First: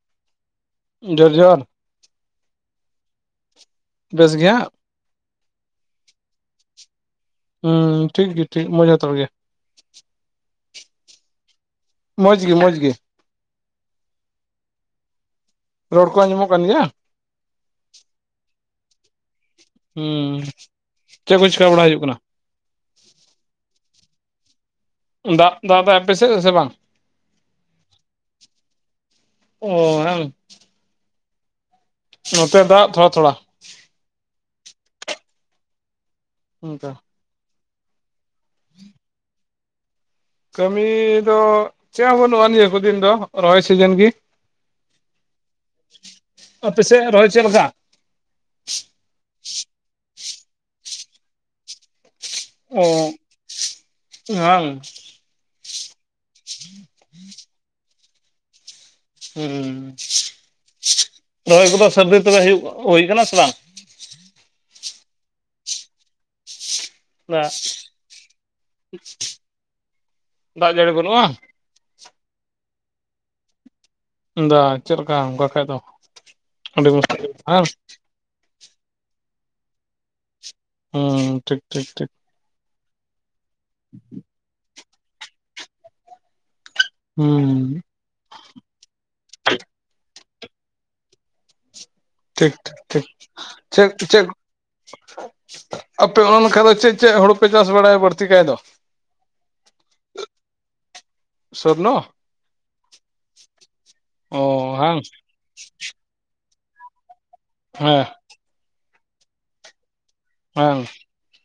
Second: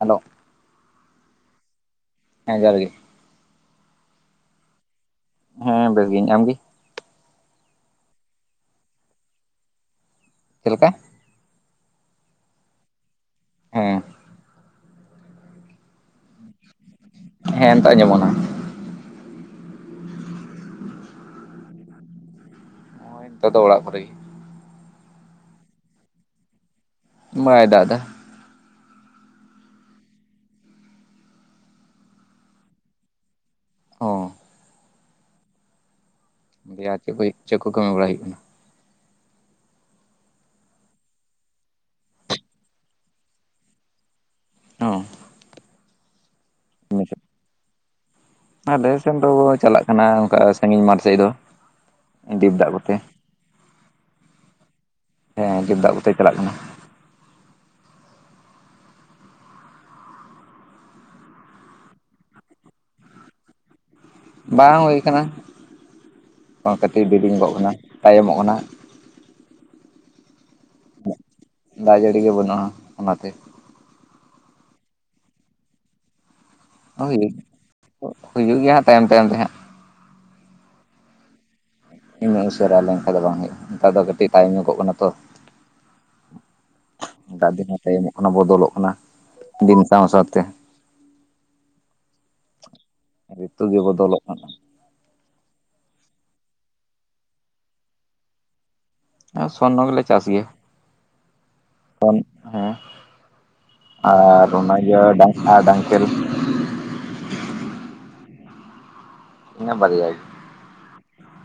Hello ᱡᱚᱨ ᱡᱚᱸᱦᱟᱨ ᱦᱮᱸ ᱡᱚᱦᱟᱨ ᱜᱮ ᱵᱮᱥ ᱜᱮᱣᱟ᱾ ᱦᱮᱸ ᱵᱮᱥᱜᱤᱧ ᱟᱢᱜᱮ? ᱦᱩᱸ ᱴᱷᱤᱠ ᱜᱮᱣᱟ ᱴᱷᱤᱠ ᱢᱟ ᱡᱷᱚᱛᱚ ᱜᱮ᱾ ᱪᱮᱫ ᱞᱮᱠᱟ ᱢᱚᱡᱽ ᱜᱮ ᱢᱚᱡᱽ ᱜᱮ ᱦᱮᱸ ᱨᱚᱲ ᱠᱚ ᱟᱸᱡᱚᱢᱚᱜ ᱠᱟᱱ ᱜᱮᱭᱟ? ᱦᱮᱸ ᱱᱤᱛᱟᱜ ᱧᱮᱢᱚᱜ ᱠᱟᱱᱟ ᱾ ᱦᱸ ᱪᱮᱫ ᱠᱚ ᱪᱮᱠᱟ ᱵᱟᱲᱟ ᱦᱩᱭᱩᱜ ᱠᱟᱱᱟ? ᱱᱚᱜ-ᱚᱭ ᱱᱮᱛᱟᱨ ᱫᱚ ᱚᱲᱟᱜ ᱠᱚᱨᱮ ᱜᱮ ᱾ ᱫᱟᱜ ᱫᱟᱭ ᱟᱯᱮ ᱥᱮᱜ ᱥᱮ ᱵᱟᱝ? ᱢᱟᱭ ᱫᱟᱜ ᱫᱟ ᱾ [unintelligible] ᱱᱚᱛᱮ ᱫᱟᱜ ᱛᱷᱚᱲᱟ ᱛᱷᱚᱲᱟ ᱚ ᱚᱱᱠᱟ ᱟᱨ ᱪᱮᱫ ᱠᱚ ᱪᱮᱫ ᱠᱚ ᱠᱟᱹᱢᱤ ᱵᱟᱲᱟ ᱦᱩᱭᱩᱜ ᱠᱟᱱᱟ? ᱠᱟᱹᱢᱤ ᱫᱚ ᱪᱮᱫ ᱦᱚᱸ ᱵᱟᱹᱱᱩᱜᱼᱟ ᱱᱤᱭᱟᱹ ᱠᱚ ᱫᱤᱱ ᱫᱚ ᱨᱚᱦᱚᱭ ᱥᱤᱡᱮᱱ ᱜᱮ᱾ ᱚ ᱟᱯᱮ ᱥᱮᱫ ᱨᱚᱦᱚᱭ ᱪᱮᱫ ᱞᱮᱠᱟ? ᱟᱞᱮᱥᱮᱫ ᱫᱚ ᱪᱟᱞᱟᱜ ᱠᱟᱱᱟ ᱚᱱᱠᱟ ᱥᱟᱺᱜᱤᱧ ᱢᱟᱴᱷ ᱥᱮᱫ ᱫᱚ ᱫᱟᱜ ᱚ ᱠᱚᱛᱮ ᱵᱟᱝ ᱦᱮᱸ ᱫᱟᱜ ᱠᱚᱛᱮ ᱪᱟᱞᱟᱜ ᱠᱟᱱᱟ [unintelligible] ᱦᱮᱸ ᱨᱚᱦᱚᱭ ᱠᱚᱫᱚ ᱥᱟᱹᱛ ᱛᱚᱵᱮ ᱦᱩᱭᱩᱜ ᱦᱩᱭ ᱠᱟᱱᱟ ᱥᱮ ᱵᱟᱝ? ᱵᱟᱝ ᱦᱩᱭ ᱟᱠᱟᱱᱟ ᱠᱟᱹᱴᱤᱡ ᱫᱟᱜ ᱫᱤᱨᱤᱧᱚᱜᱚᱜ ᱠᱟᱱᱟ ᱛᱟᱭᱚᱢᱚᱜ ᱠᱟᱱᱟ ᱾ ᱫᱟᱜ ᱡᱟᱹᱲᱤ ᱵᱟᱹᱱᱩᱜᱼᱟ? ᱫᱟᱜ ᱡᱟᱹᱲᱤ ᱜᱮ ᱵᱟᱹᱱᱩᱜᱼᱟ ᱚᱱᱟᱛᱮ ᱫᱟ ᱪᱮᱫ ᱞᱮᱠᱟ ᱚᱱᱠᱟ ᱠᱷᱟᱱᱡ ᱫᱚ ᱟᱹᱰᱤ ᱦᱳᱭ ᱢᱩᱥᱠᱤᱞ ᱦᱮᱸ ᱦᱩᱭᱩᱜ ᱜᱮᱭᱟ ᱦᱟᱸᱜ ᱛᱟᱭᱚᱢ ᱛᱟᱭᱚᱢ ᱛᱮ ᱦᱟᱸᱜ ᱦᱩᱸ ᱴᱷᱤᱠ ᱴᱷᱤᱠ ᱴᱷᱤᱠ᱾ ᱤᱧ ᱩᱥᱟᱹᱨᱟ ᱞᱮᱱᱠᱷᱟᱱᱡ ᱫᱚ ᱵᱟᱝ ᱦᱩᱭᱩᱜᱼᱟ ᱱᱮᱛᱟᱨ ᱫᱚ ᱠᱟᱹᱴᱤᱡ ᱧᱚᱜᱚᱽ ᱠᱟᱱᱟ ᱛᱚ ᱦᱩᱸ ᱮᱴᱟᱜ ᱫᱤᱱ ᱦᱚᱸ ᱛᱟᱭᱚᱢᱚᱜ ᱠᱟᱱᱟ ᱵᱚᱫᱚᱞᱚᱜ ᱠᱟᱱᱟ ᱫᱤᱱ ᱥᱟᱶ ᱥᱟᱶᱛᱮ ᱴᱷᱤᱠ ᱴᱷᱤᱠ ᱨᱤᱛᱩ ᱜᱮ ᱴᱷᱤᱠ ᱪᱮᱫ ᱵᱚᱫᱚᱞᱚᱜ ᱪᱮᱫ ᱠᱟᱱᱟ ᱟᱯᱮ ᱚᱱᱠᱟᱱ ᱫᱚ ᱪᱮᱫ ᱪᱮᱫ ᱦᱩᱲᱩᱯᱮ ᱪᱟᱥ ᱵᱟᱲᱟᱭᱟ ᱵᱟᱹᱲᱛᱤ ᱠᱟᱡ ᱫᱚ? ᱟᱨ ᱥᱚᱨᱱᱚ ᱜᱮᱞᱮ ᱪᱟᱥ ᱜᱮᱭᱟ ᱾ ᱥᱚᱨᱱᱚ ᱦᱮᱸ ᱚ ᱟᱨ ᱚᱱᱟ ᱦᱟᱝ ᱤᱭᱟᱹ ᱰᱟᱝ ᱦᱮ ᱰᱟᱝᱠᱮᱞ ᱦᱮᱸ ᱤᱱᱟᱹ ᱵᱟᱨᱟᱭ ᱵᱟᱱᱜ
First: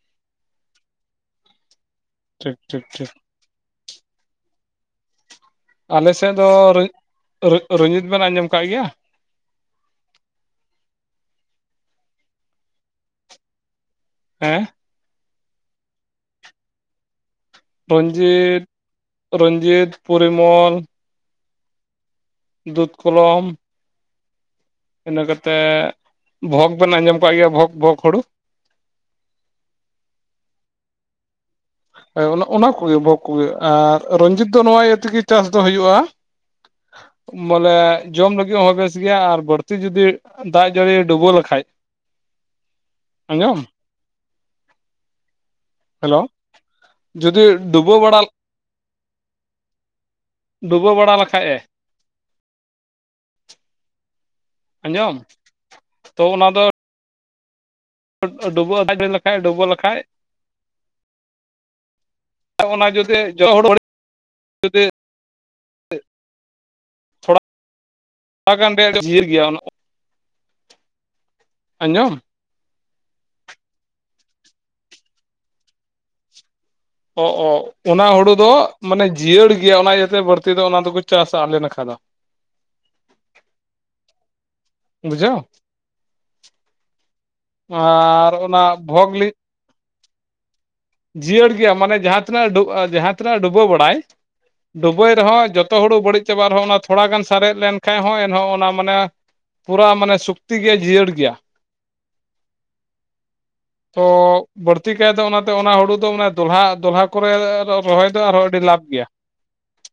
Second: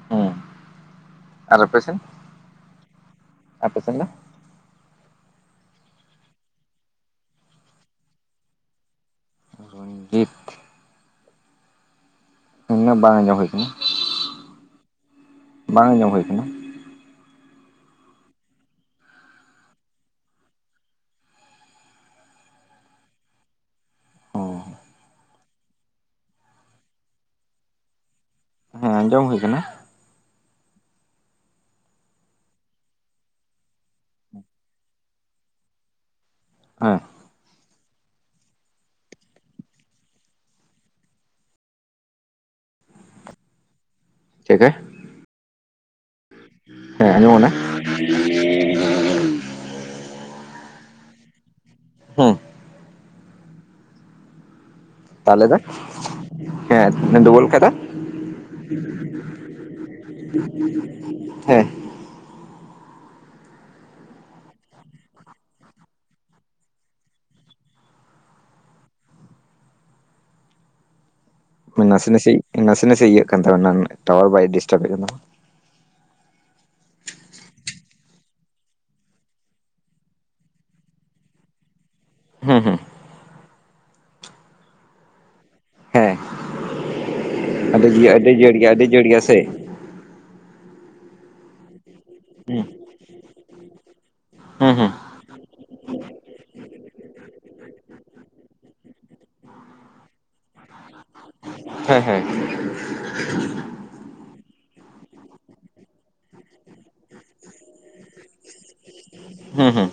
ᱦᱮᱸ ᱟᱨ ᱟᱯᱮ ᱥᱮᱱ? ᱴᱷᱤᱠ ᱴᱷᱤᱠ ᱴᱷᱤᱠ ᱟᱯᱮ ᱥᱮᱱ ᱫᱚ? ᱟᱞᱮᱥᱮᱫ ᱫᱚ ᱨᱚᱡᱤᱛ ᱵᱮᱱ ᱟᱸᱡᱚᱢ ᱟᱠᱟᱫ ᱜᱮᱭᱟ? ᱨᱚᱱᱡᱤᱛ ᱩᱱᱟᱹᱜ ᱵᱟᱝ ᱟᱸᱡᱚᱢ ᱦᱩᱭ ᱟᱠᱟᱱᱟ ᱾ ᱦᱮᱸ ᱵᱟᱝ ᱟᱸᱡᱚᱢ ᱦᱩᱭ ᱟᱠᱟᱱᱟ ᱨᱚᱧᱡᱤᱛ ᱨᱚᱡᱤᱛ ᱯᱚᱨᱤᱢᱚᱞ ᱫᱩᱫ ᱠᱚᱞᱚᱢ ᱤᱱᱟᱹ ᱠᱟᱛᱮ ᱵᱷᱳᱜᱽ ᱵᱮᱱ ᱟᱸᱡᱚᱢ ᱠᱫ ᱜᱮᱭᱟ ᱵᱷᱳᱚᱜᱽ ᱵᱷᱳᱚᱜᱽ ᱦᱩᱲᱩ ᱦᱮᱸ ᱡᱚᱢ ᱦᱩᱭ ᱟᱠᱟᱱᱟ᱾ ᱦ ᱚᱱᱟ ᱠᱚ ᱜᱮ ᱵᱷᱳᱚᱜ ᱠᱚ ᱜᱮ ᱟᱨ ᱨᱧᱡᱤᱛ ᱫᱚ ᱱᱚᱣᱟ ᱤᱭᱟᱹ ᱛᱮ ᱜᱮ ᱪᱟᱥ ᱫᱚ ᱦᱩᱭᱩᱜᱼᱟ ᱦᱮᱸ ᱵᱚᱞᱮ ᱡᱚᱢ ᱞᱟᱹᱜᱤᱫ ᱦᱚᱸ ᱵᱮᱥ ᱜᱮᱭᱟ ᱟᱨ ᱵᱟᱹᱲᱛᱤ ᱡᱩᱚᱫᱤ ᱫᱟᱜ ᱡᱟᱹᱲᱤ ᱰᱩᱵᱟᱹ ᱞᱮᱠᱷᱟᱡ ᱦ [inaudible] ᱟᱸᱡᱚᱢ ᱪᱤᱠᱟᱹ ᱦᱮᱞᱳ ᱦᱮᱸ ᱟᱸᱡᱚᱢ ᱡᱩᱫᱤ ᱠᱟᱱᱟ ᱰᱩᱵᱟᱹ ᱵᱟᱲᱟ ᱰᱩᱵᱟᱹ ᱵᱟᱲᱟ ᱞᱮᱠᱷᱟᱡ ᱮ ᱦᱮᱸ ᱟᱸᱡᱚᱢ ᱛᱟᱞᱮ ᱫᱚ ᱛᱚ ᱚᱱᱟ ᱫᱚ ᱦᱮᱸ ᱱ ᱫᱚ ᱠᱟᱫᱟ ᱰᱩᱵᱟᱹ ᱞᱮᱠᱷᱟᱡ ᱰᱩᱵᱟᱹ ᱞᱮᱠᱷᱟᱡ ᱦᱮᱸ ᱚᱱᱟ ᱡᱩᱫᱤ ᱡᱚ ᱦᱚᱲ ᱦᱚᱲ ᱡᱩᱫᱤ ᱛᱷᱚᱲᱟ ᱛᱷᱚᱲᱟ ᱜᱟᱱ ᱰᱷᱮᱨ ᱜᱮᱭᱟ ᱚᱱᱟ ᱱᱟᱥᱮ ᱟᱸᱡᱚᱢ ᱱᱟᱥᱮ ᱱᱟᱥᱮ ᱱᱟᱥᱮ ᱤᱭᱟᱹᱜ ᱠᱟᱱ ᱛ ᱚᱱᱟ ᱴᱟᱣᱟᱨ ᱵᱟᱭ ᱰᱤᱥᱴᱟᱵ ᱮᱫ ᱠᱟᱱᱟ᱾ ᱚ ᱚ ᱚᱱᱟ ᱦᱩᱲᱩ ᱫᱚ ᱢᱟᱱᱮ ᱡᱤᱭᱟᱹᱲ ᱜᱮᱭᱟ ᱚᱱᱟ ᱤᱭᱟᱹ ᱛᱮ ᱵᱟᱹᱲᱛᱤ ᱫᱚ ᱚᱱᱟ ᱫᱚ ᱠᱚ ᱪᱟᱥᱟ ᱟᱞᱮ ᱱᱟᱠᱷᱟ ᱫᱚ ᱾ ᱦᱮᱸ ᱦᱮᱸ ᱵᱩᱡᱷᱟᱹᱣ? ᱦᱮᱸ ᱟᱹᱰᱤ ᱟᱹᱰᱤ ᱟᱨ ᱡᱤᱭᱟᱹᱲ ᱚᱱᱟ ᱜᱮᱭᱟ ᱟᱹᱰᱤ ᱡᱤᱭᱟᱹᱲ ᱜᱮᱭᱟ ᱵᱷᱚᱜᱽᱞᱤ ᱥᱮ ᱡᱤᱭᱟᱹᱲ ᱜᱮᱭᱟ ᱢᱟᱱᱮ ᱡᱟᱦᱟᱸᱛᱤᱱᱟᱹᱜ ᱦᱩᱸ ᱡᱟᱦᱟᱸ ᱛᱤᱱᱟᱹᱜ ᱰᱩᱵᱟᱹ ᱵᱟᱲᱟᱭ ᱦᱩᱸ ᱰᱩᱵᱟᱹ ᱨᱮ ᱦᱚᱸ ᱡᱚᱛᱚ ᱦᱩᱲᱩ ᱵᱟᱹᱲᱤᱡ ᱪᱟᱵᱟᱟᱜ ᱨᱮᱦᱚᱸ ᱚᱱᱟ ᱛᱷᱚᱲᱟ ᱜᱟᱱ ᱥᱟᱨᱮᱡ ᱞᱮᱱᱠᱟᱱᱡ ᱦᱚᱸ ᱮᱱᱦᱚᱸ ᱚᱱᱟ ᱢᱟᱱᱮ ᱯᱩᱨᱟ ᱢᱟᱱᱮ ᱥᱚᱠᱛᱤ ᱜᱮ ᱡᱤᱭᱟᱹᱲ ᱜᱮᱭᱟ ᱦᱮᱸ ᱦᱮᱸ ᱛᱚ ᱵᱟᱹᱲᱛᱤ ᱠᱟᱭ ᱛᱮ ᱚᱱᱟ ᱚᱱᱟ ᱦᱩᱲᱩ ᱫᱚᱮ ᱫᱚᱦᱟ ᱫᱚᱦᱟ ᱠᱚ ᱨᱮ ᱨᱚᱦᱚᱭ ᱫᱚ ᱟᱨᱦᱚᱸ ᱟᱹᱰᱤ ᱞᱟᱵᱷ ᱜᱮᱭᱟ ᱾ ᱦᱮᱸ ᱦᱮᱸ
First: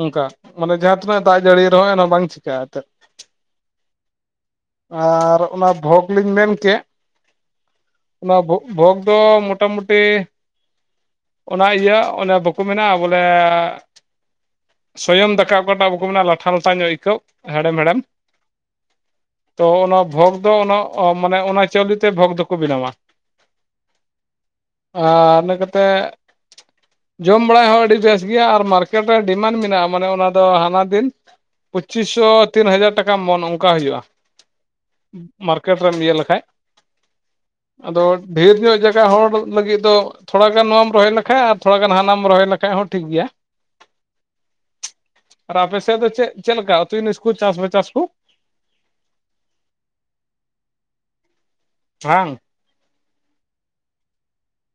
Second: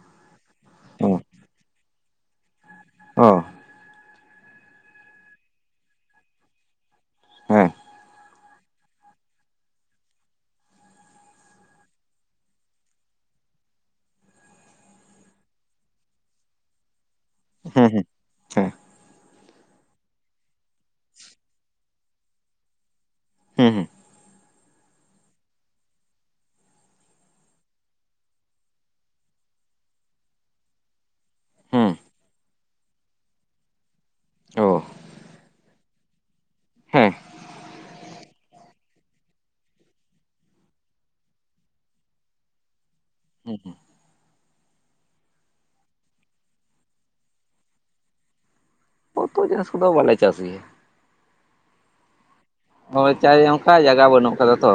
ᱚᱱᱠᱟ ᱢᱟᱱᱮ ᱡᱟᱦᱟᱸ ᱛᱤᱱᱟᱹᱜ ᱫᱟᱜ ᱡᱟᱹᱲᱤ ᱨᱮ ᱦᱚᱸ ᱚᱱᱟ ᱵᱟᱝ ᱪᱤᱠᱟᱹᱜᱼᱟ ᱮᱱᱜ ᱾ ᱚ ᱟᱨ ᱚᱱᱟ ᱵᱷᱚᱜᱽ ᱞᱤᱧ ᱢᱮᱱᱠ ᱦᱮᱸ ᱚᱱᱟ ᱵᱷ ᱵᱷᱳᱜᱽ ᱫᱚ ᱢᱚᱴᱟ ᱢᱩᱴᱤ ᱚᱱᱟ ᱤᱭᱟᱹ ᱚᱱᱮ ᱵᱟᱠᱚ ᱢᱮᱱᱟ ᱵᱚᱞᱮ ᱥᱚᱭᱚᱢ ᱫᱟᱠᱟ ᱚᱠᱟᱴᱟᱜ ᱵᱟᱠᱚ ᱢᱮᱱᱟ ᱞᱟᱴᱷᱟ ᱞᱟᱴᱷᱟ ᱧᱚᱜ ᱟᱹᱭᱠᱟᱹᱜ ᱦᱩᱸ ᱦᱮᱲᱮᱢ ᱦᱩᱸ ᱦᱮᱲᱮᱢ ᱦᱮᱸ ᱛᱚ ᱚᱱᱟ ᱵᱷᱳᱜᱽ ᱫᱚ ᱚᱱᱟ ᱢᱟᱱᱮ ᱚᱱᱟ ᱪᱟᱣᱞᱮ ᱛᱮ ᱵᱷᱳᱜᱽ ᱫᱚ ᱠᱚ ᱵᱮᱱᱟᱣ-ᱟ ᱾ ᱦᱮᱸ ᱦᱩᱸ ᱟᱨ ᱤᱱᱟᱹ ᱠᱟᱛᱮᱫ ᱡᱚᱢ ᱵᱟᱲᱟᱭ ᱦᱚᱸ ᱟᱹᱰᱤ ᱵᱮᱥ ᱜᱮᱭᱟ ᱟᱨ ᱢᱟᱨᱠᱮᱴ ᱨᱮ ᱰᱤᱢᱟᱱᱰ ᱢᱮᱱᱟᱜ-ᱟ ᱢᱟᱱᱮ ᱚᱱᱟ ᱫᱚ ᱦᱟᱱᱟ ᱫᱤᱱ ᱦᱩᱸ ᱯᱚᱪᱤᱥ ᱥᱚ ᱛᱤᱱ ᱦᱟᱡᱟᱨ ᱴᱟᱠᱟ ᱢᱚᱱ ᱚᱱᱠᱟ ᱦᱩᱭᱩᱜ-ᱟ ᱚ ᱾ ᱢᱟᱨᱠᱮᱴ ᱨᱮᱢ ᱤᱭᱟᱹ ᱞᱮᱠᱷᱟᱡ ᱦᱮᱸ ᱟᱫᱚ ᱰᱷᱮᱨ ᱧᱚᱜ ᱡᱟᱭᱜᱟ ᱦᱚᱲ ᱞᱟᱹᱜᱤᱫ ᱫᱚ ᱛᱷᱚᱲᱟ ᱜᱟᱱ ᱱᱚᱣᱟᱢ ᱨᱚᱦᱚᱭ ᱞᱮᱠᱷᱟᱡ ᱟᱨ ᱛᱷᱚᱲᱟ ᱜᱟᱱ ᱦᱟᱱᱟᱢ ᱨᱚᱦᱚᱭ ᱞᱮᱠᱷᱟᱡ ᱦᱚᱸ ᱴᱷᱤᱠ ᱜᱮᱭᱟ᱾ ᱦᱩᱸ ᱦᱩᱸ ᱟᱨ ᱟᱯᱮ ᱥᱮᱫ ᱫᱚ ᱪᱮᱫ ᱪᱮᱫ ᱞᱮᱠᱟ ᱛᱤᱱᱤᱥ ᱠᱚ ᱪᱟᱥᱮ ᱪᱟᱥ ᱠᱚ? ᱩᱛᱩ ᱡᱤᱱᱤᱥ ᱠᱚᱫᱚ ᱵᱟᱞᱮ ᱪᱟᱥ ᱜᱮᱭᱟ ᱾ ᱦᱟᱝ ᱦᱳᱭ ᱪᱟ ᱚᱱᱠᱟ ᱡᱟᱭᱜᱟ ᱵᱟᱹᱱᱩᱜ ᱟᱠᱟᱫᱟ ᱛᱚ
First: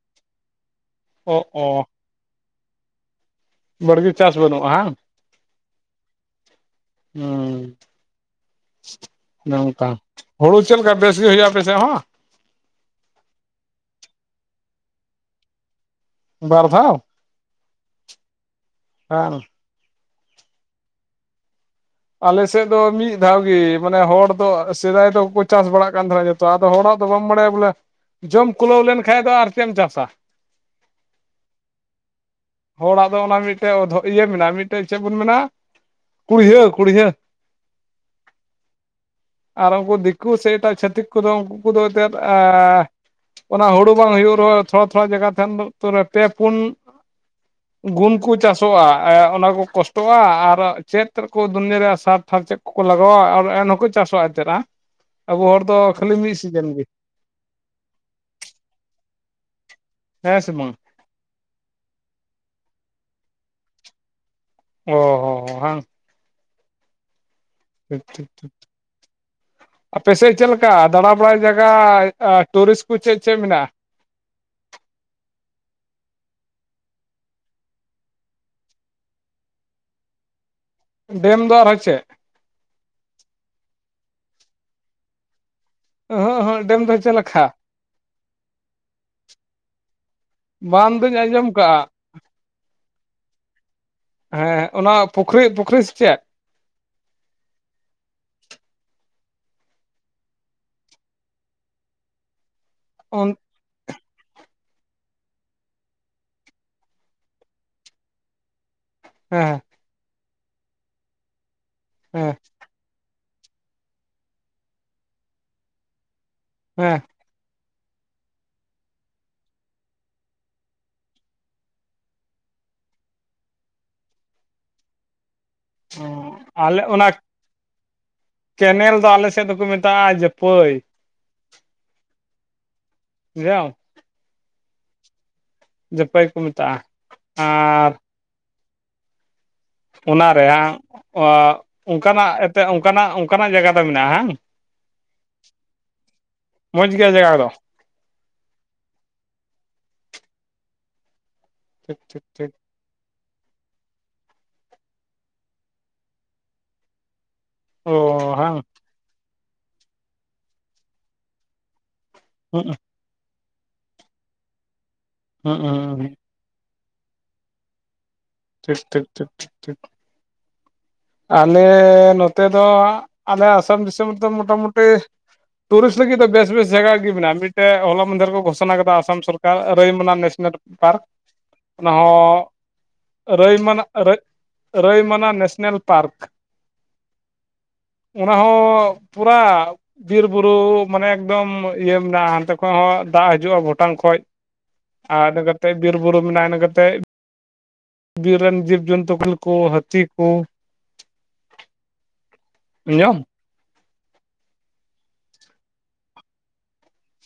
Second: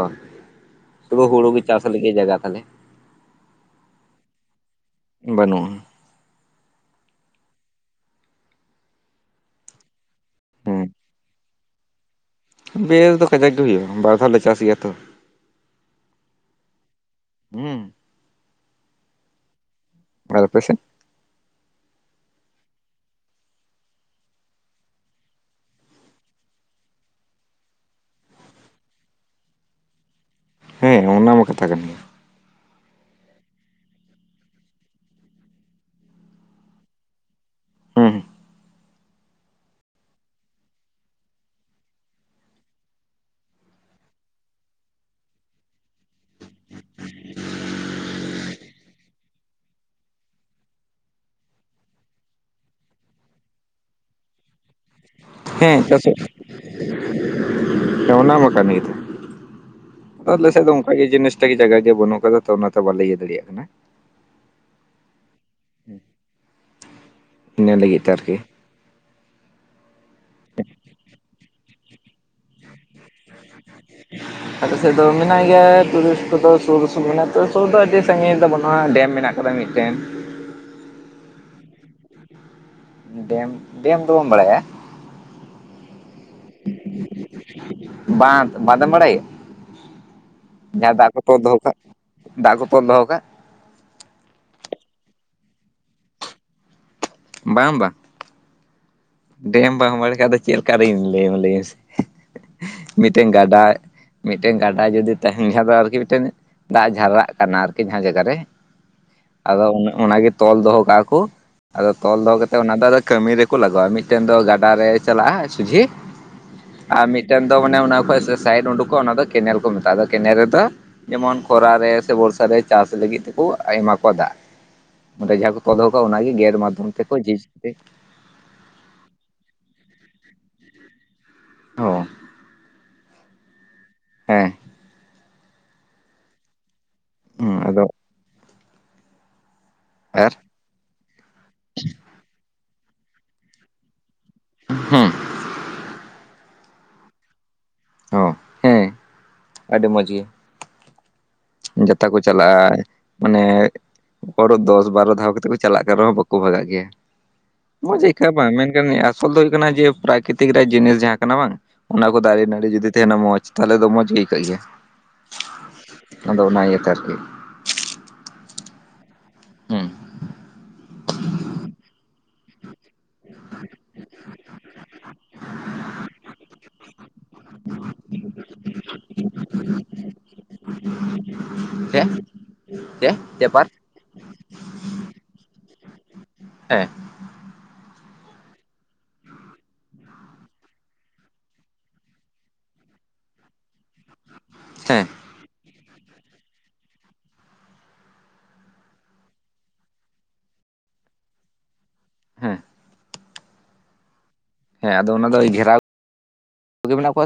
ᱥᱩᱫᱩ ᱚ ᱦᱩᱲᱩ ᱜᱮ ᱚ ᱪᱟᱥ ᱞᱟᱹᱜᱤᱫ ᱡᱟᱭᱜᱟ ᱛᱟᱦᱟᱞᱮ ᱵᱟᱲᱜᱮ ᱪᱟᱥ ᱵᱟᱹᱱᱩᱜ-ᱟ ᱦᱩᱸ ᱵᱟᱹᱱᱩᱜᱼᱟ ᱾ ᱱᱚᱝᱠᱟ ᱦᱩᱲᱩ ᱦᱮᱸ ᱪᱮᱫᱞᱮᱠᱟ ᱵᱮᱥ ᱜᱮ ᱦᱩᱭᱩᱜ-ᱟ ᱟᱯᱮᱥᱮᱫ ᱦᱚᱸ? ᱵᱮᱥ ᱫᱚ ᱠᱟᱡᱟᱠ ᱜᱮ ᱦᱩᱭᱩᱜ-ᱟ ᱵᱟᱨ ᱫᱷᱟᱣ ᱞᱮ ᱪᱟᱥ ᱜᱮᱭᱟ ᱛᱚ᱾ ᱵᱟᱨ ᱫᱷᱟᱣ ᱦᱩᱸ ᱵᱟᱝ ᱵᱟ ᱯᱮᱥᱮᱱ ᱟᱞᱮᱥᱮᱫ ᱫᱚ ᱢᱤᱫ ᱫᱷᱟᱣᱜᱤ ᱢᱟᱱᱮ ᱦᱚᱲ ᱫᱚ ᱥᱮᱫᱟᱭ ᱫᱚᱠᱚ ᱪᱟᱥ ᱵᱟᱲᱟᱜ ᱠᱟᱱ ᱛᱟᱦᱮᱱᱟ ᱟᱫᱚ ᱦᱚᱲᱟᱜ ᱫᱚ ᱵᱟᱢ ᱵᱟᱲᱟᱭᱟ ᱵᱚᱞᱮ ᱡᱚᱢ ᱠᱩᱞᱟᱹᱣ ᱞᱮᱱᱠᱷᱟᱡ ᱫᱚ ᱟᱨ ᱪᱮᱫ ᱮᱢ ᱪᱟᱥᱟ ᱾ ᱦᱮᱸ ᱚᱱᱟ ᱢᱟ ᱠᱟᱛᱷᱟ ᱠᱟᱱ ᱜᱮᱭᱟ ᱦᱚᱲᱟᱜ ᱫᱚ ᱚᱱᱟ ᱢᱤᱫᱴᱮᱡ ᱤᱭᱟᱹ ᱢᱮᱱᱟᱜ-ᱟ ᱢᱤᱫᱴᱮᱡ ᱪᱮᱫ ᱵᱚᱱ ᱢᱮᱱᱟ ᱠᱩᱲᱭᱟᱹ ᱠᱩᱲᱦᱟᱹ ᱦᱮᱸ ᱟᱨ ᱩᱱᱠᱩ ᱫᱤᱠᱩ ᱥᱮ ᱮᱴᱟᱜ ᱪᱷᱟᱹᱛᱤᱠ ᱠᱚᱫᱚ ᱩᱱᱠᱩ ᱠᱚᱫᱚ ᱮᱱᱛᱮᱫ ᱚᱱᱟ ᱦᱩᱲᱩ ᱵᱟᱝ ᱦᱩᱭᱩᱜ ᱨᱮᱦᱚᱸ ᱛᱷᱚᱲᱟ ᱛᱷᱚᱲᱟ ᱡᱟᱭᱜᱟ ᱛᱟᱦᱮᱱ ᱯᱮ ᱯᱩᱱ ᱜᱩᱱ ᱠᱚ ᱪᱟᱥᱚᱜ-ᱟ ᱚᱱᱟ ᱠᱚ ᱠᱚᱥᱴᱚᱜ-ᱟ ᱟᱨ ᱪᱮᱫ ᱫᱩᱱᱭᱤᱭᱟᱹ ᱨᱮᱭᱟᱜ ᱥᱟᱨ ᱛᱷᱟᱨ ᱪᱮᱫ ᱠᱚᱠᱚ ᱞᱟᱜᱟᱣᱟ ᱟᱨ ᱮᱱᱦᱚᱸᱠᱚ ᱪᱟᱥᱚᱜ-ᱟ ᱪᱮᱫ-ᱟ ᱟᱵᱚ ᱦᱚᱲ ᱫᱚ ᱦᱮᱸ ᱠᱷᱟᱹᱞᱤ ᱪᱟᱥᱚᱜ ᱢᱤᱫ ᱥᱤᱡᱮᱱ ᱜᱮ ᱚᱱᱟ ᱢᱟ ᱠᱟᱱᱜᱮᱛᱚ ᱦᱮᱸ ᱟᱞᱮ ᱥᱮ ᱥᱮᱫ ᱵᱟᱝ ᱫᱚ ᱵᱷᱟᱜᱤ ᱡᱤᱱᱤᱥ ᱡᱟᱭᱜᱟ ᱜᱮ ᱵᱟᱹᱱᱩᱜ ᱟᱠᱟᱫᱟ ᱛᱚ ᱚᱱᱟᱛᱮ ᱵᱟᱞᱮ ᱤᱭᱟᱹ ᱫᱟᱲᱮᱭᱟᱜ ᱠᱟᱱᱟ ᱚ ᱦᱚᱸ ᱦᱚ ᱵᱟᱝ ᱤᱱᱟᱹ ᱞᱟᱹᱜᱤᱫ ᱛᱮ ᱟᱨᱠᱤ ᱟᱯᱮ ᱥᱮᱫ ᱪᱮᱫᱞᱮᱠᱟ ᱫᱟᱬᱟ ᱵᱟᱲᱟᱭ ᱡᱟᱭᱜᱟ ᱴᱩᱨᱤᱥᱴ ᱠᱚ ᱪᱮᱫ ᱪᱮᱫ ᱢᱮᱱᱟᱜ-ᱟ [unintelligible] ᱟᱞᱮ ᱥᱮᱫ ᱫᱚ ᱢᱮᱱᱟᱜ ᱜᱮᱭᱟ ᱴᱩᱨᱤᱥᱴ ᱠᱚᱫᱚ ᱥᱩᱨ ᱩᱥᱩᱨ ᱢᱮᱱᱟᱜ-ᱟ ᱛᱚ ᱥᱩᱨᱫᱚ ᱟᱹᱰᱤ ᱥᱟᱺᱜᱤᱧ ᱫᱚ ᱵᱟᱹᱱᱩᱜ-ᱟ ᱰᱮᱢ ᱢᱮᱱᱟᱜ ᱢᱤᱫᱴᱮᱱ ᱰᱮᱢ ᱫᱚ ᱟᱨᱦᱚᱸ ᱪᱮᱫ ᱰᱮᱢ ᱰᱮᱢ ᱫᱚ ᱵᱟᱢ ᱵᱟᱲᱟᱭᱟ ᱚᱦᱚᱸ ᱚᱦᱚᱸ ᱰᱮᱢ ᱫᱚ ᱪᱮᱫ ᱞᱮᱠᱟ ᱵᱟᱸᱫ ᱵᱟᱸᱫᱮᱢ ᱵᱟᱲᱟᱭᱟ ᱵᱟᱝ ᱡᱟᱦᱟᱸ ᱫᱟᱜ ᱫᱩᱧ ᱠᱚ ᱛᱚᱞ ᱟᱸᱡᱚᱢ ᱫᱚᱦᱚ ᱠᱟᱜ ᱠᱟᱜᱼᱟ ᱫᱟᱜ ᱠᱚ ᱛᱚᱞ ᱫᱚᱦᱚ ᱠᱟᱜ ᱦᱮᱸ ᱚᱱᱟ ᱯᱩᱠᱷᱨᱤ ᱯᱩᱠᱷᱨᱤ ᱥᱮ ᱪᱮᱫ ᱵᱟᱝ ᱵᱟᱝ ᱰᱮᱢ ᱵᱟᱢ ᱵᱟᱲᱟᱭ ᱠᱷᱟᱱ ᱫᱚ ᱪᱮᱫ ᱞᱮᱠᱟᱧ ᱞᱟᱹᱭ ᱞᱟᱹᱭᱟ ᱢᱮ ᱥᱮ ᱢᱤᱫᱴᱮᱱ ᱦᱮᱸ ᱜᱟᱰᱟ ᱢᱤᱫᱴᱮᱱ ᱜᱟᱰᱟ ᱡᱩᱫᱤ ᱛᱟᱦᱮᱱ ᱠᱷᱟᱱ ᱫᱚ ᱟᱨᱠᱤ ᱢᱤᱫᱴᱮᱱ ᱫᱟᱜ ᱡᱷᱟᱨᱟᱜ ᱠᱟᱱᱟ ᱟᱨᱠᱤ ᱡᱟᱦᱟᱸ ᱡᱟᱭᱜᱟ ᱨᱮ ᱟᱫᱚ ᱚᱱᱟᱜᱮ ᱛᱚᱞ ᱫᱚᱦᱚ ᱠᱟᱜ-ᱟ ᱠᱚ ᱟᱫᱚ ᱛᱚᱞ ᱦᱮᱸ ᱫᱚᱦᱚ ᱠᱟᱛᱮ ᱚᱱᱟ ᱫᱚ ᱠᱟᱹᱢᱤ ᱨᱮᱠᱚ ᱞᱟᱜᱟᱣᱟ ᱢᱤᱫᱴᱮᱱ ᱫᱚ ᱜᱟᱰᱟ ᱨᱮ ᱪᱟᱞᱟᱜ-ᱟ ᱥᱚᱡᱷᱮ ᱦᱮᱸ ᱟᱨ ᱢᱤᱫᱴᱮᱱ ᱢᱤᱫᱴᱮᱱ ᱫᱚ ᱢᱟᱱᱮ ᱚᱱᱟ ᱠᱷᱚᱱ ᱥᱟᱭᱤᱰ ᱩᱰᱩᱠᱚᱜ ᱚᱱᱟ ᱫᱚ ᱠᱮᱱᱮᱞ ᱠᱚ ᱢᱮᱛᱟᱜᱼᱟ ᱟᱫᱚ ᱠᱮᱱᱮᱞ ᱨᱮᱫᱚ ᱡᱮᱢᱚᱱ ᱠᱷᱚᱨᱟ ᱨᱮ ᱥᱮ ᱵᱚᱨᱥᱟ ᱨᱮ ᱪᱟᱥ ᱞᱟᱹᱜᱤᱫ ᱛᱮᱠᱚ ᱮᱢᱟ ᱠᱚᱣᱟ ᱫᱟᱜ ᱚᱸᱰᱮ ᱡᱟᱦᱟᱸ ᱠᱚ ᱫᱚᱦᱚ ᱠᱟᱜᱼᱟ ᱚᱱᱟᱜᱮ ᱜᱮᱴ ᱟᱞᱮ ᱢᱟᱫᱽᱫᱷᱚᱢ ᱚᱱᱟ ᱛᱮᱠᱚ ᱡᱷᱤᱡᱽ ᱠᱮᱱᱮᱞ ᱫᱚ ᱟᱞᱮ ᱥᱮᱫ ᱫᱚᱠᱚ ᱢᱮᱛᱟᱜᱼᱟ ᱡᱟᱹᱯᱟᱹᱭ ᱦᱚᱸ ᱡᱟᱣ [unintelligible] ᱦᱮᱸ ᱡᱟᱹᱯᱟᱹᱭ ᱠᱚ ᱢᱮᱛᱟᱜᱼᱟ ᱦᱩᱸ ᱟᱫᱚ ᱟᱨ ᱟᱨ ᱚᱱᱟᱨᱮ ᱵᱟᱝ ᱚᱱᱠᱟᱱᱟᱜ ᱮᱱᱛᱮ ᱚᱱᱠᱟᱱᱟᱜ ᱚᱱᱠᱟᱱᱟᱜ ᱡᱟᱭᱜᱟ ᱫᱚ ᱢᱮᱱᱟᱜᱼᱟ ᱦᱩᱸ ᱢᱚᱡᱽ ᱜᱮᱭᱟ ᱡᱟᱭᱜᱟ ᱫᱚ ᱚ ᱦᱮᱸ ᱟᱹᱰᱤ ᱢᱚᱡᱽ ᱜᱮ ᱴᱷᱤᱠ ᱡᱚᱛᱚ ᱠᱚ ᱴᱷᱤᱠ ᱴᱷᱤᱠ ᱪᱟᱞᱟᱜ-ᱟ ᱢᱟᱱᱮ ᱦᱚᱲ ᱫᱚᱥ ᱵᱟᱨᱚ ᱫᱷᱟᱣ ᱠᱟᱛᱮ ᱠᱚ ᱪᱟᱞᱟᱜ ᱠᱟᱱ ᱨᱮᱦᱚᱸ ᱵᱟᱠᱚ ᱵᱷᱟᱜᱟᱜ ᱜᱮᱭᱟ ᱚ ᱢᱚᱡᱽ ᱟᱹᱭᱠᱟᱹᱜ-ᱟ ᱵᱟᱝ ᱦᱮᱸ ᱢᱮᱱᱠᱷᱟᱱ ᱟᱥᱚᱞ ᱫᱚ ᱦᱩᱭᱩᱜ ᱠᱟᱱᱟ ᱡᱮ ᱯᱨᱟᱠᱨᱤᱛᱤᱠ ᱨᱮᱭᱟᱜ ᱡᱤᱱᱤᱥ ᱡᱟᱦᱟᱸ ᱠᱟᱱᱟ ᱵᱟᱝ ᱚᱱᱟ ᱠᱚ ᱫᱟᱨᱮ ᱱᱟᱹᱲᱤ ᱦᱩᱸ ᱡᱩᱫᱤ ᱛᱟᱦᱮᱱᱟ ᱢᱚᱸᱡᱽ ᱛᱟᱦᱚᱞᱮ ᱫᱚ ᱢᱚᱸᱡᱽ ᱜᱮ ᱟᱹᱭᱠᱟᱹᱜ ᱜᱮᱭᱟ ᱦ [unintelligible] ᱟᱫᱚ ᱚᱱᱟ ᱤᱭᱟᱹᱛᱮ ᱟᱨᱠᱤ᱾ ᱴᱷᱤᱠ ᱴᱷᱤᱠ ᱴᱷᱤᱠ ᱴᱷᱤᱠ ᱴᱷᱤᱠ ᱦᱮᱸ ᱟᱞᱮ ᱱᱚᱛᱮ ᱫᱚ ᱟᱞᱮ ᱟᱥᱟᱢ ᱫᱤᱥᱚᱢ ᱨᱮᱫᱚ ᱢᱳᱴᱟᱢᱩᱴᱤ ᱴᱩᱨᱤᱥᱴ ᱞᱟᱹᱜᱤᱫ ᱫᱚ ᱵᱮᱥ ᱵᱮᱥ ᱡᱟᱭᱜᱟ ᱜᱮ ᱢᱮᱱᱟᱜᱼᱟ ᱢᱤᱫᱴᱮᱡ ᱦᱚᱞᱟ ᱢᱚᱫᱷᱮᱨ ᱠᱚ ᱜᱷᱥᱚᱱᱟ ᱟᱠᱟᱫᱟ ᱟᱥᱟᱢ ᱥᱚᱨᱠᱟᱨ ᱨᱟᱹᱭᱢᱚᱱᱟ ᱱᱮᱥᱱᱮᱞ ᱯᱟᱨᱠ ᱚᱱᱟᱦᱚ ᱪ ᱪᱯᱟᱨ [unintelligible] ᱨᱟᱹᱭᱢᱱᱟ ᱱᱮᱥᱱᱮᱞ ᱯᱟᱨᱠ [unintelligible] ᱚᱱᱟ ᱦᱚᱸ ᱯᱩᱨᱟ ᱵᱤᱨᱵᱩᱨᱩ ᱢᱟᱱᱮ ᱮᱠᱫᱚᱢ ᱤᱭᱟᱹ ᱢᱮᱱᱟᱜᱼᱟ ᱦᱟᱱᱛᱮ ᱠᱷᱚᱱ ᱦᱚᱸ ᱫᱟᱜ ᱦᱤᱡᱩᱜᱼᱟ ᱵᱷᱩᱴᱟᱝ ᱠᱷᱚᱡ᱾ ᱦᱮᱸ ᱟᱰ ᱠᱟᱛᱮᱜ ᱵᱤᱨ ᱵᱩᱨᱩ ᱢᱮᱱᱟᱜᱼᱟ, ᱤᱱᱟᱹ ᱠᱟᱛᱮᱜ ᱵᱤᱨ ᱨᱮᱱ ᱡᱤᱵ ᱡᱚᱱᱛᱩ ᱠᱚ ᱠᱚ ᱦᱟᱹᱛᱤ ᱠᱚ᱾ ᱦᱮᱸ ᱟᱸᱡᱚᱢ? ᱦᱮᱸ ᱟᱫᱚ ᱚᱱᱟ ᱫᱚ ᱜᱷᱮᱨᱟᱣ ᱢᱮᱱᱟᱜ ᱠᱚᱣᱟ?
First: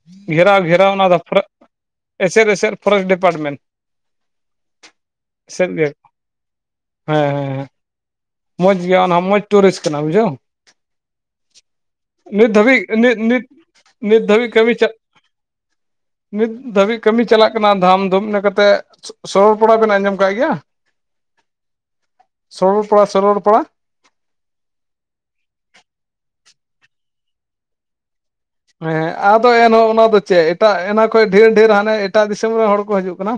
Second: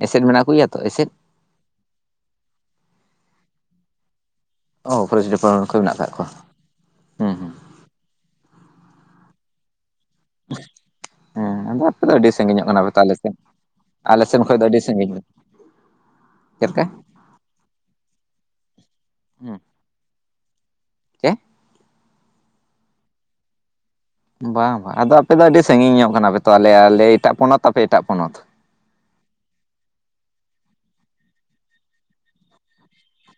ᱮᱥᱮᱫ ᱢᱮᱱᱟᱜ ᱜᱷᱮᱨᱟᱣ ᱠᱚᱜᱮᱭᱟ ᱛᱚ ᱜᱷᱮᱨᱟᱣ ᱚᱱᱟ ᱮᱥᱮᱫ ᱫᱚ ᱯᱷᱚᱨᱮᱜ ᱮᱥᱮᱫ ᱮᱥᱮᱫ ᱯᱷᱚᱨᱮᱥᱴ ᱰᱤᱯᱟᱴᱢᱮᱱᱴ᱾ ᱚ ᱯᱷᱚᱨᱮᱥᱴ ᱰᱤᱯᱟᱨᱴᱢᱮᱱᱴ ᱠᱚ ᱜᱮ ᱢᱮᱱᱟᱜ ᱠᱟᱜ ᱠᱚᱣᱟ᱾ ᱦᱮᱸ ᱦᱩᱸ ᱦᱩᱸ ᱦᱮᱸ ᱦᱮᱸ ᱢᱚᱡᱽ ᱜᱮᱭᱟ ᱚᱱᱟ ᱢᱚᱡᱽ ᱴᱩᱨᱤᱥ ᱠᱟᱱᱟ ᱵᱩᱡᱷᱟᱹᱣ? ᱦᱮᱸ ᱟᱫᱚ ᱟᱯᱮ ᱫᱚ ᱟᱹᱰᱤ ᱱᱤᱛ ᱥᱟᱺᱜᱤᱧᱚᱜ ᱫᱷᱟᱹᱵᱤᱡ ᱠᱟᱱᱟ ᱯᱮ ᱛᱚ ᱱᱤᱛ ᱟᱞᱮᱥᱮᱫ ᱱᱤᱛ ᱟᱞᱮ ᱱᱤᱛ ᱥᱮᱱ ᱫᱷᱟᱹᱵᱤᱡ ᱠᱷᱚᱱ ᱫᱚ ᱠᱟᱹᱢᱤ ᱟᱹᱰᱤ ᱪᱟ ᱥᱟᱺᱜᱤᱧ᱾ ᱱᱤᱛ ᱪᱮᱫ ᱞᱮᱠᱟ ᱫᱷᱟᱹᱵᱤᱡ ᱠᱟᱹᱢᱤ ᱪᱟᱞᱟᱜ ᱠᱟᱱᱟ ᱫᱷᱟᱢ ᱫᱷᱩᱢ ᱤᱱᱟᱹ ᱠᱟᱛᱮᱜ ᱥᱚᱨᱚᱞ ᱦᱩᱸ ᱯᱚᱲᱟ ᱵᱮᱱ ᱟᱸᱡᱚᱢ ᱠᱟᱜ ᱜᱮᱭᱟ? ᱪᱮ ᱥᱚᱨᱚᱞ ᱯᱟᱲᱟ ᱥᱚᱨᱚᱞ ᱯᱟᱲᱟ᱾ ᱵᱟᱝ ᱵᱟᱝ ᱟᱫᱚ ᱟᱯᱮ ᱫᱚ ᱟᱹᱰᱤ ᱥᱟᱺᱜᱤᱧ ᱧᱚᱜ ᱠᱟᱱᱟᱯᱮ ᱛᱚ ᱟᱞᱮ ᱟᱞᱮ ᱮᱴᱟᱜ ᱯᱚᱱᱚᱛ ᱟᱯᱮ ᱮᱴᱟᱜ ᱯᱚᱱᱚᱛ᱾ ᱦᱮᱸ ᱟᱫᱚ ᱮᱱᱦᱚᱸ ᱚᱱᱟ ᱫᱚ ᱪᱮᱜ ᱮᱴᱟᱜ ᱮᱱᱟ ᱠᱷᱚᱡ ᱰᱷᱮᱨ ᱰᱷᱮᱨ ᱦᱟᱱᱮ ᱮᱴᱟᱜ ᱫᱤᱥᱚᱢ ᱨᱮᱱ ᱦᱚᱲ ᱠᱚ ᱦᱤᱡᱩᱜ ᱠᱟᱱᱟ᱾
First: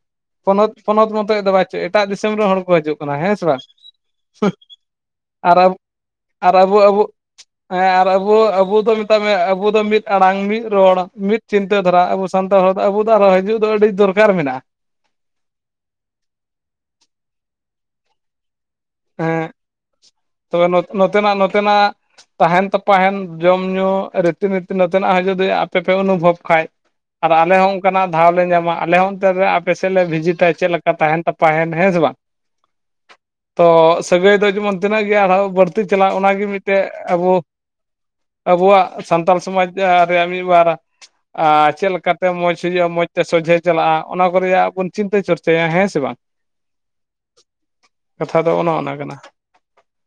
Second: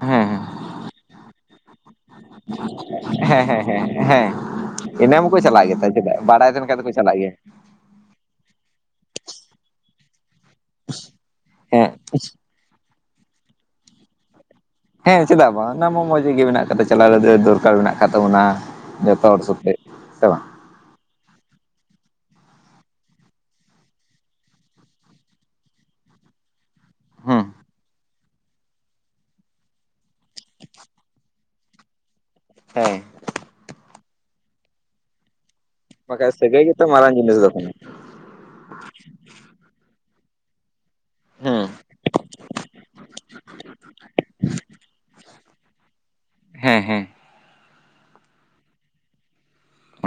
ᱦᱮᱸ ᱯᱚᱱᱚᱛ ᱯᱚᱱᱚᱛ ᱢᱚᱛᱚᱡ ᱫᱚ ᱵᱟᱭ ᱪᱟᱹᱭᱟ ᱮᱴᱟᱜ ᱫᱤᱥᱚᱢ ᱨᱮᱱ ᱦᱚᱲ ᱠᱚ ᱦᱤᱡᱩᱜ ᱠᱟᱱᱟ᱾ ᱦᱮᱸ ᱥᱮ ᱵᱟᱝ? ᱮᱱᱟᱹ ᱢᱟᱠᱚ ᱟᱨ ᱪᱟᱞᱟᱜ ᱟᱵᱚ ᱜᱮᱭᱟ ᱪᱮᱫᱟᱜ ᱵᱟᱲᱟᱭ ᱟᱨ ᱛᱟᱦᱮᱱ ᱟᱵᱚ ᱠᱷᱟᱱ ᱫᱚᱠᱚ ᱟᱵᱚ ᱪᱟᱞᱟᱜ ᱜᱮᱭᱟ᱾ ᱦᱮᱸ ᱟᱨ ᱟᱵᱚ ᱟᱵᱚ ᱫᱚ ᱢᱮᱛᱟᱜ ᱢᱮ ᱟᱵᱚ ᱫᱚ ᱢᱤᱫ ᱟᱲᱟᱝ ᱢᱤᱫ ᱨᱚᱲ ᱢᱤᱫ ᱪᱤᱱᱛᱟᱹ ᱦᱮᱸ ᱫᱷᱟᱨᱟ ᱟᱵᱚ ᱥᱟᱱᱛᱟᱲ ᱦᱚᱲ ᱫᱚ ᱟᱵᱚ ᱫᱚ ᱟᱨᱚᱸ ᱦᱤᱡᱩᱜ ᱫᱚ ᱟᱹᱰᱤ ᱫᱚᱨᱠᱟᱨ ᱢᱮᱱᱟᱜᱼᱟ᱾ ᱦᱮᱸ ᱪᱮᱫᱟᱜ ᱵᱟᱝ ᱚᱱᱟ ᱢᱟ ᱢᱚᱸᱡᱽ ᱜᱮ ᱢᱮᱱᱟᱜ ᱟᱠᱟᱫᱟ ᱪᱟᱞᱟᱣ ᱨᱮ ᱫᱚᱨᱠᱟᱨ ᱢᱮᱱᱟᱜ ᱟᱠᱟᱫ ᱛᱟᱵᱚᱱᱟ᱾ ᱡᱚᱛᱚ ᱦᱮᱸ ᱦᱚᱲ ᱥᱟᱛᱮᱜ ᱥᱮ ᱵᱟᱝ᱾ ᱛᱚᱵᱮ ᱱᱚᱛ ᱱᱚᱛᱮ ᱱᱟᱜ ᱱᱚᱛᱮ ᱱᱟᱜ ᱛᱟᱦᱮᱱ ᱛᱟᱯᱟᱦᱮᱱ ᱡᱚᱢ ᱧᱩᱩ ᱨᱤᱛᱤᱱᱤᱛᱤ ᱱᱚᱛᱮᱱᱟᱜ ᱦᱚᱸ ᱡᱩᱫᱤ ᱟᱯᱮ ᱯᱮ ᱚᱱᱩᱵᱷᱚᱵ ᱠᱷᱟᱡ᱾ ᱟᱨ ᱦᱩᱸ ᱟᱞᱮ ᱦᱚᱸ ᱚᱱᱠᱟᱱᱟᱜ ᱫᱷᱟᱣᱞ ᱞᱮ ᱧᱟᱢᱟ ᱟᱞᱮ ᱦᱚᱸ ᱚᱱᱛᱮ ᱨᱮ ᱟᱯᱮ ᱥᱮᱫ ᱞᱮ ᱵᱷᱤᱡᱤᱴᱟ ᱪᱮᱫ ᱞᱮᱠᱟ ᱛᱟᱦᱮᱱ ᱛᱟᱯᱟᱦᱮᱱ ᱦᱮᱸ ᱥᱮ ᱵᱟᱝ? ᱦᱮᱸ ᱛᱚ ᱥᱟᱹᱜᱟᱹᱭ ᱫᱚ ᱡᱮᱢᱚᱱ ᱛᱤᱱᱟᱹᱜ ᱜᱮ ᱟᱨᱦᱚᱸ ᱵᱟᱹᱲᱛᱤ ᱪᱟᱞᱟᱜ ᱵᱟᱠᱷᱟᱡ ᱚᱱᱟᱜᱮ ᱥᱟᱹᱜᱟᱹᱭ ᱢᱤᱫᱴᱮᱡ ᱜᱮᱛᱚ ᱢᱟᱨᱟᱝ ᱟᱵᱚ ᱡᱤᱱᱤᱥ ᱫᱚ ᱠᱟᱱᱟ᱾ ᱟᱵᱚᱣᱟᱜ ᱥᱟᱱᱛᱟᱞ ᱥᱚᱢᱟᱡᱽ ᱨᱮᱭᱟᱜ ᱢᱤᱜᱵᱟᱨ [inaudible] ᱟ ᱪᱮᱫ ᱞᱮᱠᱟᱛᱮ ᱢᱚᱸᱡᱽ ᱦᱩᱭᱩᱜᱼᱟ᱾ ᱢᱚᱸᱡᱽ ᱛᱮ ᱥᱚᱡᱷᱮ ᱪᱟᱞᱟᱜᱼᱟ᱾ ᱚᱱᱟ ᱠᱚ ᱨᱮᱭᱟᱜ ᱵᱚᱱ ᱪᱤᱱᱛᱟᱹ ᱪᱚᱨᱪᱟᱭᱟ ᱦᱮᱸ ᱥᱮ ᱵᱟᱝ? ᱦᱮᱸ ᱦᱮᱸ ᱠᱟᱛᱷᱟ ᱫᱚ ᱚᱱᱮ ᱚᱱᱟ ᱠᱟᱱᱟ᱾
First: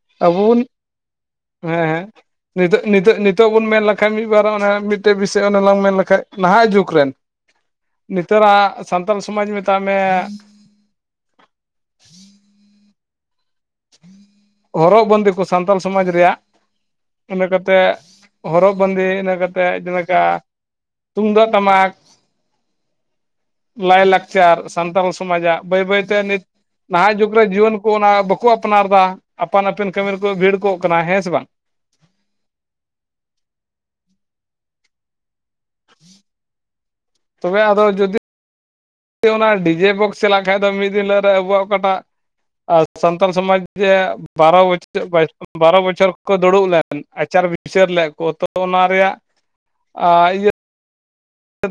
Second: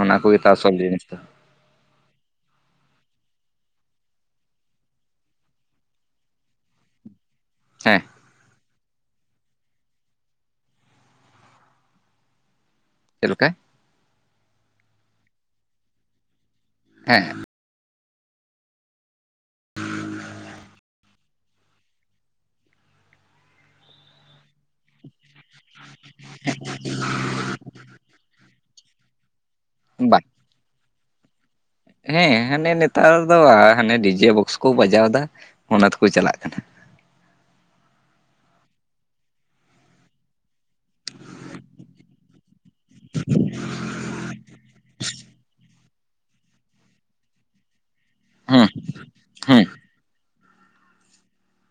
ᱚᱱᱟ ᱟᱵᱚ ᱠᱚᱜᱮ ᱛᱚ ᱵᱚᱱ ᱟᱥᱚᱞ ᱡᱤᱱᱤᱥ ᱫᱚ᱾ ᱦᱮᱸ ᱦᱮᱸ ᱱᱤᱛᱚᱜ ᱱᱤᱛᱚᱜ ᱱᱤᱛᱚᱜ ᱵᱚᱱ ᱢᱮᱱ ᱞᱮᱠᱷᱟᱡ ᱢᱤᱫ ᱵᱟᱨ ᱢᱤᱫᱴᱮᱡ ᱵᱤᱥᱚᱭ ᱚᱱᱮ ᱞᱟᱝ ᱢᱮᱱ ᱞᱮᱠᱷᱟᱡ ᱱᱟᱦᱟᱜ ᱡᱩᱜᱽ ᱨᱮᱱ ᱦᱮᱸ ᱱᱮᱛᱟᱨᱟᱜ ᱥᱟᱱᱛᱟᱞ ᱥᱚᱢᱟᱡᱽ ᱢᱮᱛᱟᱜ ᱢᱮ ᱪᱮᱫ ᱞᱮᱠᱟ? ᱦᱚᱨᱚᱜ ᱵᱟᱸᱫᱮ ᱠᱚ ᱥᱟᱱᱛᱟᱞ ᱥᱚᱢᱟᱡᱽ ᱨᱮᱭᱟᱜ ᱦᱮᱸ ᱚᱱᱮᱠᱟ ᱛᱮ ᱦᱚᱨᱚᱜ ᱵᱟᱸᱫᱮ ᱤᱱᱟᱹ ᱠᱟᱛᱮᱜ ᱡᱮᱞᱮᱠᱟ ᱛᱩᱢᱫᱟᱜ ᱴᱟᱢᱟᱠ ᱞᱟᱹᱭ ᱞᱟᱠᱪᱟᱹᱨ ᱥᱟᱱᱛᱟᱲ ᱥᱚᱢᱟᱡᱟᱜ ᱵᱟᱹᱭ ᱵᱟᱹᱭᱛᱮ ᱱᱤᱛ ᱱᱟᱦᱟᱜ ᱡᱩᱜᱽᱨᱮ ᱡᱩᱣᱟᱱ ᱠᱚ ᱚᱱᱟ ᱵᱟᱹᱠ ᱠᱚ ᱟᱯᱱᱟᱨᱫᱟ ᱟᱯᱟᱱ ᱟᱹᱯᱤᱱ ᱠᱟᱹᱢᱤ ᱵᱟ ᱨᱮᱠᱚ ᱵᱷᱤᱲ ᱠᱚᱜ ᱠᱟᱱᱟ ᱦᱮᱸ ᱥᱮ ᱵᱟᱝ᱾ ᱦᱮᱸ ᱦᱟᱱᱮ ᱱᱮᱛᱟᱨ ᱫᱚ ᱦᱟᱱᱮ ᱰᱤᱡᱮ ᱵᱚᱠᱥ ᱠᱚ ᱵᱟᱡᱟᱣᱫᱟ ᱚᱱᱟ ᱛᱮᱠᱚ ᱪᱟᱞᱟᱜ ᱠᱟᱱᱟ᱾ ᱛᱚᱵᱮ ᱟᱫᱚ ᱡᱚᱫᱤ ᱚᱱᱟ ᱰᱤᱡᱮ ᱵᱚᱠᱥ ᱪᱟᱞᱟᱜ ᱠᱷᱟᱱ ᱫᱚ ᱢᱤᱫ ᱫᱤᱱ ᱦᱤᱞᱳ ᱟᱵᱚᱣᱟᱜ ᱚᱠᱟᱴᱟᱜ ᱟᱨ ᱥᱟᱱᱛᱟᱞ ᱥᱚᱢᱟᱡᱽ ᱵᱟᱨᱚ ᱵᱚᱪᱷᱚᱨ ᱵᱟᱨᱚ ᱵᱚᱪᱷᱚᱨ ᱠᱚ ᱫᱩᱲᱩᱵ ᱞᱮᱱ ᱟᱪᱟᱨ ᱵᱤᱪᱟᱹᱨ ᱞᱮᱜ ᱠᱚ ᱛᱚ ᱦᱩᱸ ᱚᱱᱟ ᱨᱮᱭᱟᱜ ᱦᱩᱸ ᱤᱭᱟᱹ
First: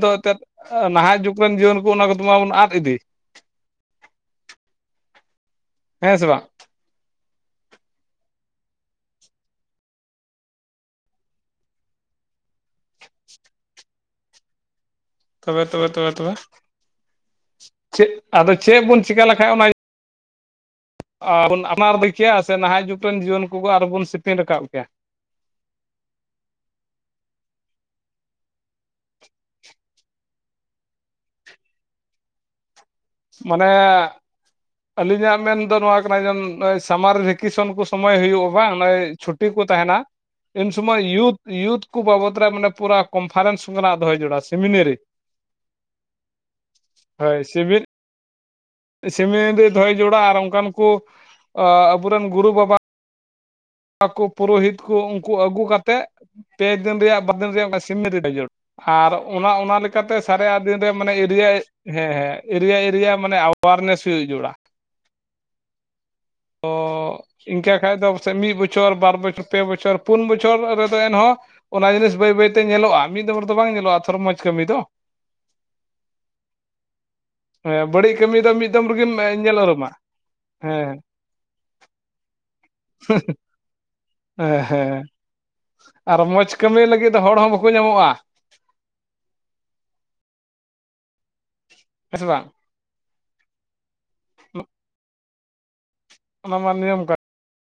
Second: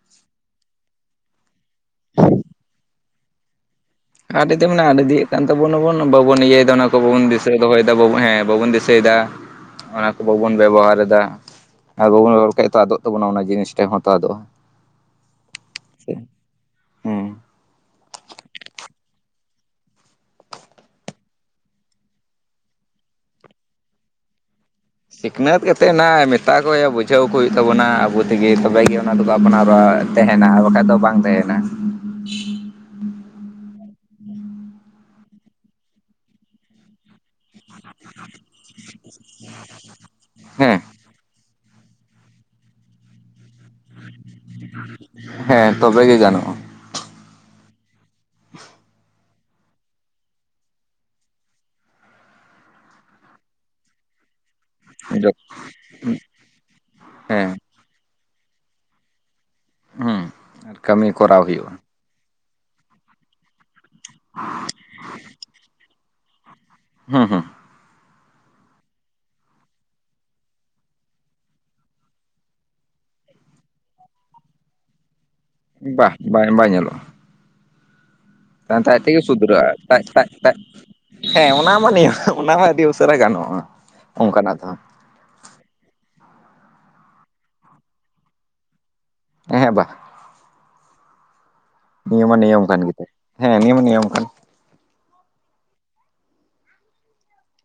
ᱫᱚ ᱮᱱᱛᱮᱫ ᱱᱟᱦᱟᱜ ᱡᱩᱜᱽ ᱨᱮᱱ ᱡᱤᱣᱟᱹᱱ ᱠᱚ ᱚᱱᱟ ᱠᱚᱫᱚ ᱢᱟᱵᱚᱱ ᱟᱫ ᱤᱫᱤ᱾ ᱟᱫ ᱤᱫᱤ ᱢᱟᱱᱮ ᱟᱫ ᱤᱫᱤᱭᱮᱫ ᱠᱟᱱ ᱛᱟᱵᱚᱱᱟᱵᱚᱱ ᱦᱮᱸ ᱥᱮ ᱵᱟᱵᱚᱱ ᱵᱟᱝ ᱤᱭᱟᱹᱭᱮᱫᱟ ᱚᱱᱟ ᱵᱟᱵᱚᱱ ᱫᱤᱥᱟᱹ ᱫᱚᱦᱚᱭ ᱮᱫᱟ ᱦᱮ ᱵᱟᱵᱚᱱ ᱫᱤᱥᱟᱹᱭ ᱮᱫᱟ ᱚᱱᱟ ᱠᱚ ᱵᱟᱵᱚᱱ ᱵᱮᱵᱚᱦᱟᱨ ᱮᱫᱟ ᱾ ᱟᱨ ᱵᱟᱵᱚᱱ ᱨᱚᱲ ᱠᱷᱟᱡ ᱛᱚ ᱟᱫᱚᱜ ᱛᱟᱵᱚᱱᱟ ᱚᱱᱟ ᱡᱤᱱᱤᱥ ᱴᱮᱱ ᱦᱚᱸ ᱛᱚ ᱟᱫᱚᱜᱼᱟ ᱾ ᱛᱚᱵᱮ ᱛᱚᱵᱮ ᱛᱚᱵᱮ ᱛᱚᱵᱮ ᱦᱮᱸ ᱪᱮᱫ ᱟᱫᱚ ᱪᱮᱫ ᱵᱚᱱ ᱪᱤᱠᱟᱹ ᱞᱮᱠᱟᱡ ᱚᱱᱟ... ᱟ.. ᱵᱚᱱ ᱟᱯᱱᱟᱨ ᱠᱮ ᱜᱮᱭᱟ ᱥᱮ ᱱᱟᱦᱟᱜ ᱡᱩᱜᱽ ᱨᱮᱱ ᱡᱤᱭᱚᱱ ᱠᱚᱠᱚ ᱟᱨᱦᱚᱸ ᱵᱚᱱ ᱥᱮᱯᱮᱧ ᱨᱟᱠᱟᱵ ᱠᱮᱭᱟ ᱥᱤᱠᱷᱱᱟᱹᱛ ᱠᱟ ᱠᱟᱛᱮᱫ ᱱᱟᱦᱟᱜ ᱢᱮᱛᱟ ᱠᱚ ᱦᱩᱭᱩᱜ ᱵᱩᱡᱷᱟᱹᱣ ᱠᱚ ᱦᱩᱭᱩᱜ ᱛᱟᱵᱚᱱᱟ ᱟᱵᱚ ᱛᱮᱜᱮ ᱛᱚᱵᱮᱜᱮ ᱚᱱᱟ ᱫᱚ ᱟᱯᱱᱟᱨᱚᱜᱼᱟ ᱾ ᱛᱮᱦᱮᱱᱟ ᱟᱨ ᱵᱟᱠᱷᱟᱡ ᱫᱚ ᱵᱟᱝ ᱛᱮᱦᱮᱱᱟ ᱢᱟᱱᱮ ᱟᱹᱞᱤᱧᱟᱜ ᱢᱮᱱ ᱫᱚ ᱱᱚᱣᱟ ᱠᱟᱱᱟ ᱡᱮ ᱱᱚᱜᱼᱚᱭ ᱥᱟᱢᱟᱨ ᱨᱮ ᱠᱮᱥᱚᱱ ᱠᱚ ᱥᱚᱢᱚᱭ ᱦᱩᱭᱩᱜᱼᱟ ᱵᱟᱝ ᱱᱚᱜᱼᱚᱭ ᱪᱷᱩᱴᱤ ᱠᱚ ᱛᱟᱦᱮᱱᱟ ᱤᱱ ᱦᱮᱸ ᱥᱚᱢᱚᱭ ᱭᱩᱛᱷ ᱭᱩᱛᱷ ᱠᱚ ᱵᱟᱵᱚᱛ ᱨᱮ ᱢᱟᱱᱮ ᱯᱩᱨᱟᱹ ᱠᱚᱱᱯᱷᱟᱨᱮᱱᱥ ᱠᱚ ᱢᱮᱱᱟᱜᱟ ᱫᱚᱦᱚᱭ ᱡᱚᱨᱩᱲᱟ ᱥᱤᱢᱤᱱᱟᱹᱨᱤ ᱾ ᱦᱮᱸ ᱛᱚᱵᱮ ᱜᱮ ᱜᱟᱱᱚᱜᱼᱟ [unintelligible] [inaudible] ᱥᱤᱢᱤᱱᱟᱨᱤ ᱨᱮ ᱫᱚᱦᱚᱭ ᱡᱟᱨᱩᱲᱟ ᱟᱨ ᱚᱱᱠᱟᱱ ᱠᱚ ᱟᱵᱚᱨᱮᱱ ᱜᱩᱨᱩ ᱵᱟᱵᱟ ᱟᱠᱚ ᱯᱩᱨᱚᱦᱤᱛ ᱠᱚ ᱩᱱᱠᱩ ᱟᱹᱜᱩ ᱠᱟᱛᱮᱫ ᱯᱮ ᱫᱤᱱ ᱨᱮᱭᱟᱜ ᱦᱮᱸ ᱵᱟᱨᱫᱤᱱ ᱨᱮᱭᱟᱜ ᱥᱤᱢᱮᱱᱟᱹᱨᱤ ᱠᱟ..... ᱟᱨ ᱚᱱᱟ ᱚᱱᱟ ᱞᱮᱠᱟᱛᱮ ᱦᱩᱸ ᱥᱟᱨᱮᱜ ᱟᱜ ᱟᱨ ᱫᱤᱱ ᱨᱮ ᱠᱟᱹᱢᱤ ᱢᱟᱱᱮ ᱠᱚᱨᱟᱣ ᱮᱨᱤᱭᱟ. ᱦᱩᱭᱩᱜᱼᱟ ᱦᱮᱸ ᱮᱨᱤᱭᱟ. ᱮᱨᱤᱭᱟ. ᱢᱟᱱᱮ ᱟᱣᱟᱨᱱᱮᱥ ᱦᱩᱭ ᱡᱚᱨᱩᱲᱚᱜᱼᱟ ᱾ ᱛᱚ ᱦᱩᱸ ᱦᱩᱸ ᱤᱱᱠᱟᱹ ᱠᱷᱟᱡ ᱫᱚ ᱯᱟᱥᱮᱡ ᱢᱤᱫ ᱵᱚᱪᱷᱚᱨ ᱵᱟᱨ ᱵᱚᱪᱷᱚᱨ ᱯᱮ ᱵᱚᱪᱷᱚᱨ ᱯᱩᱱ ᱵᱚᱪᱷᱚᱨ ᱨᱮᱫᱚ ᱮᱱᱦᱚᱸ ᱚᱱᱟ ᱡᱤᱱᱤᱥ ᱵᱟᱹᱭ ᱵᱟᱹᱭᱛᱮ ᱧᱮᱞᱚᱜᱼᱟ ᱾ ᱢᱤᱫ ᱫᱚᱢ ᱨᱮᱫᱚ ᱵᱟᱝ ᱧᱮᱞᱚᱜᱼᱟ ᱾ ᱛᱷᱚᱨᱚ ᱢᱚᱡᱽ ᱠᱟᱹᱢᱤ ᱫᱚ ᱵᱟᱦ ᱵᱟᱝ ᱵᱟᱭ ᱧᱮᱞᱚᱜᱼᱟ ᱾ ᱦᱮᱸ ᱵᱟᱹᱲᱤᱡ ᱠᱟᱹᱢᱤ ᱫᱚ ᱢᱤᱫ ᱫᱚᱢ ᱟᱡ ᱨᱮᱜᱮᱢ ᱛᱮᱜᱮ ᱧᱮᱞ ᱥᱩᱫᱷᱨᱟᱹᱜᱼᱟ ᱩᱨᱩᱢᱟ ᱴᱮᱠ ᱴᱮᱠ ᱴᱮᱠ ᱦᱮᱸ ᱦᱮᱸ ᱚᱱᱟ ᱢᱟ ᱱᱤᱭᱟᱹ ᱚᱱᱟ ᱦᱚᱸ ᱟᱹᱰᱤ ᱩᱥᱟᱹᱨᱟ ᱜᱟᱱᱚᱜᱼᱟ ᱾ ᱦᱮᱸ ᱦᱮᱸ ᱟᱨ ᱢᱚᱡᱽ ᱠᱟᱹᱢᱤ ᱞᱟᱹᱜᱤᱫ ᱫᱚ ᱦᱚᱲ ᱦᱚᱸ ᱵᱟᱠᱚ ᱧᱟᱢᱚᱜᱼᱟ ᱾ ᱦᱮᱸ ᱵᱟᱦ ᱦᱮᱸ ᱱᱤᱭᱟ. ᱥᱮ ᱢᱟ ᱱᱤᱭᱟ. ᱢ ᱠᱟᱱ ᱜᱮᱛᱟᱭ ᱦᱮᱸ ᱱᱤᱭᱟ. ᱢ ᱱᱤᱭᱟ. ᱢ ᱠᱟᱱ ᱦᱮᱸ [inaudible] ᱚᱱᱟ ᱢᱟ ᱱᱤᱭᱟ. ᱢ ᱠᱟᱱ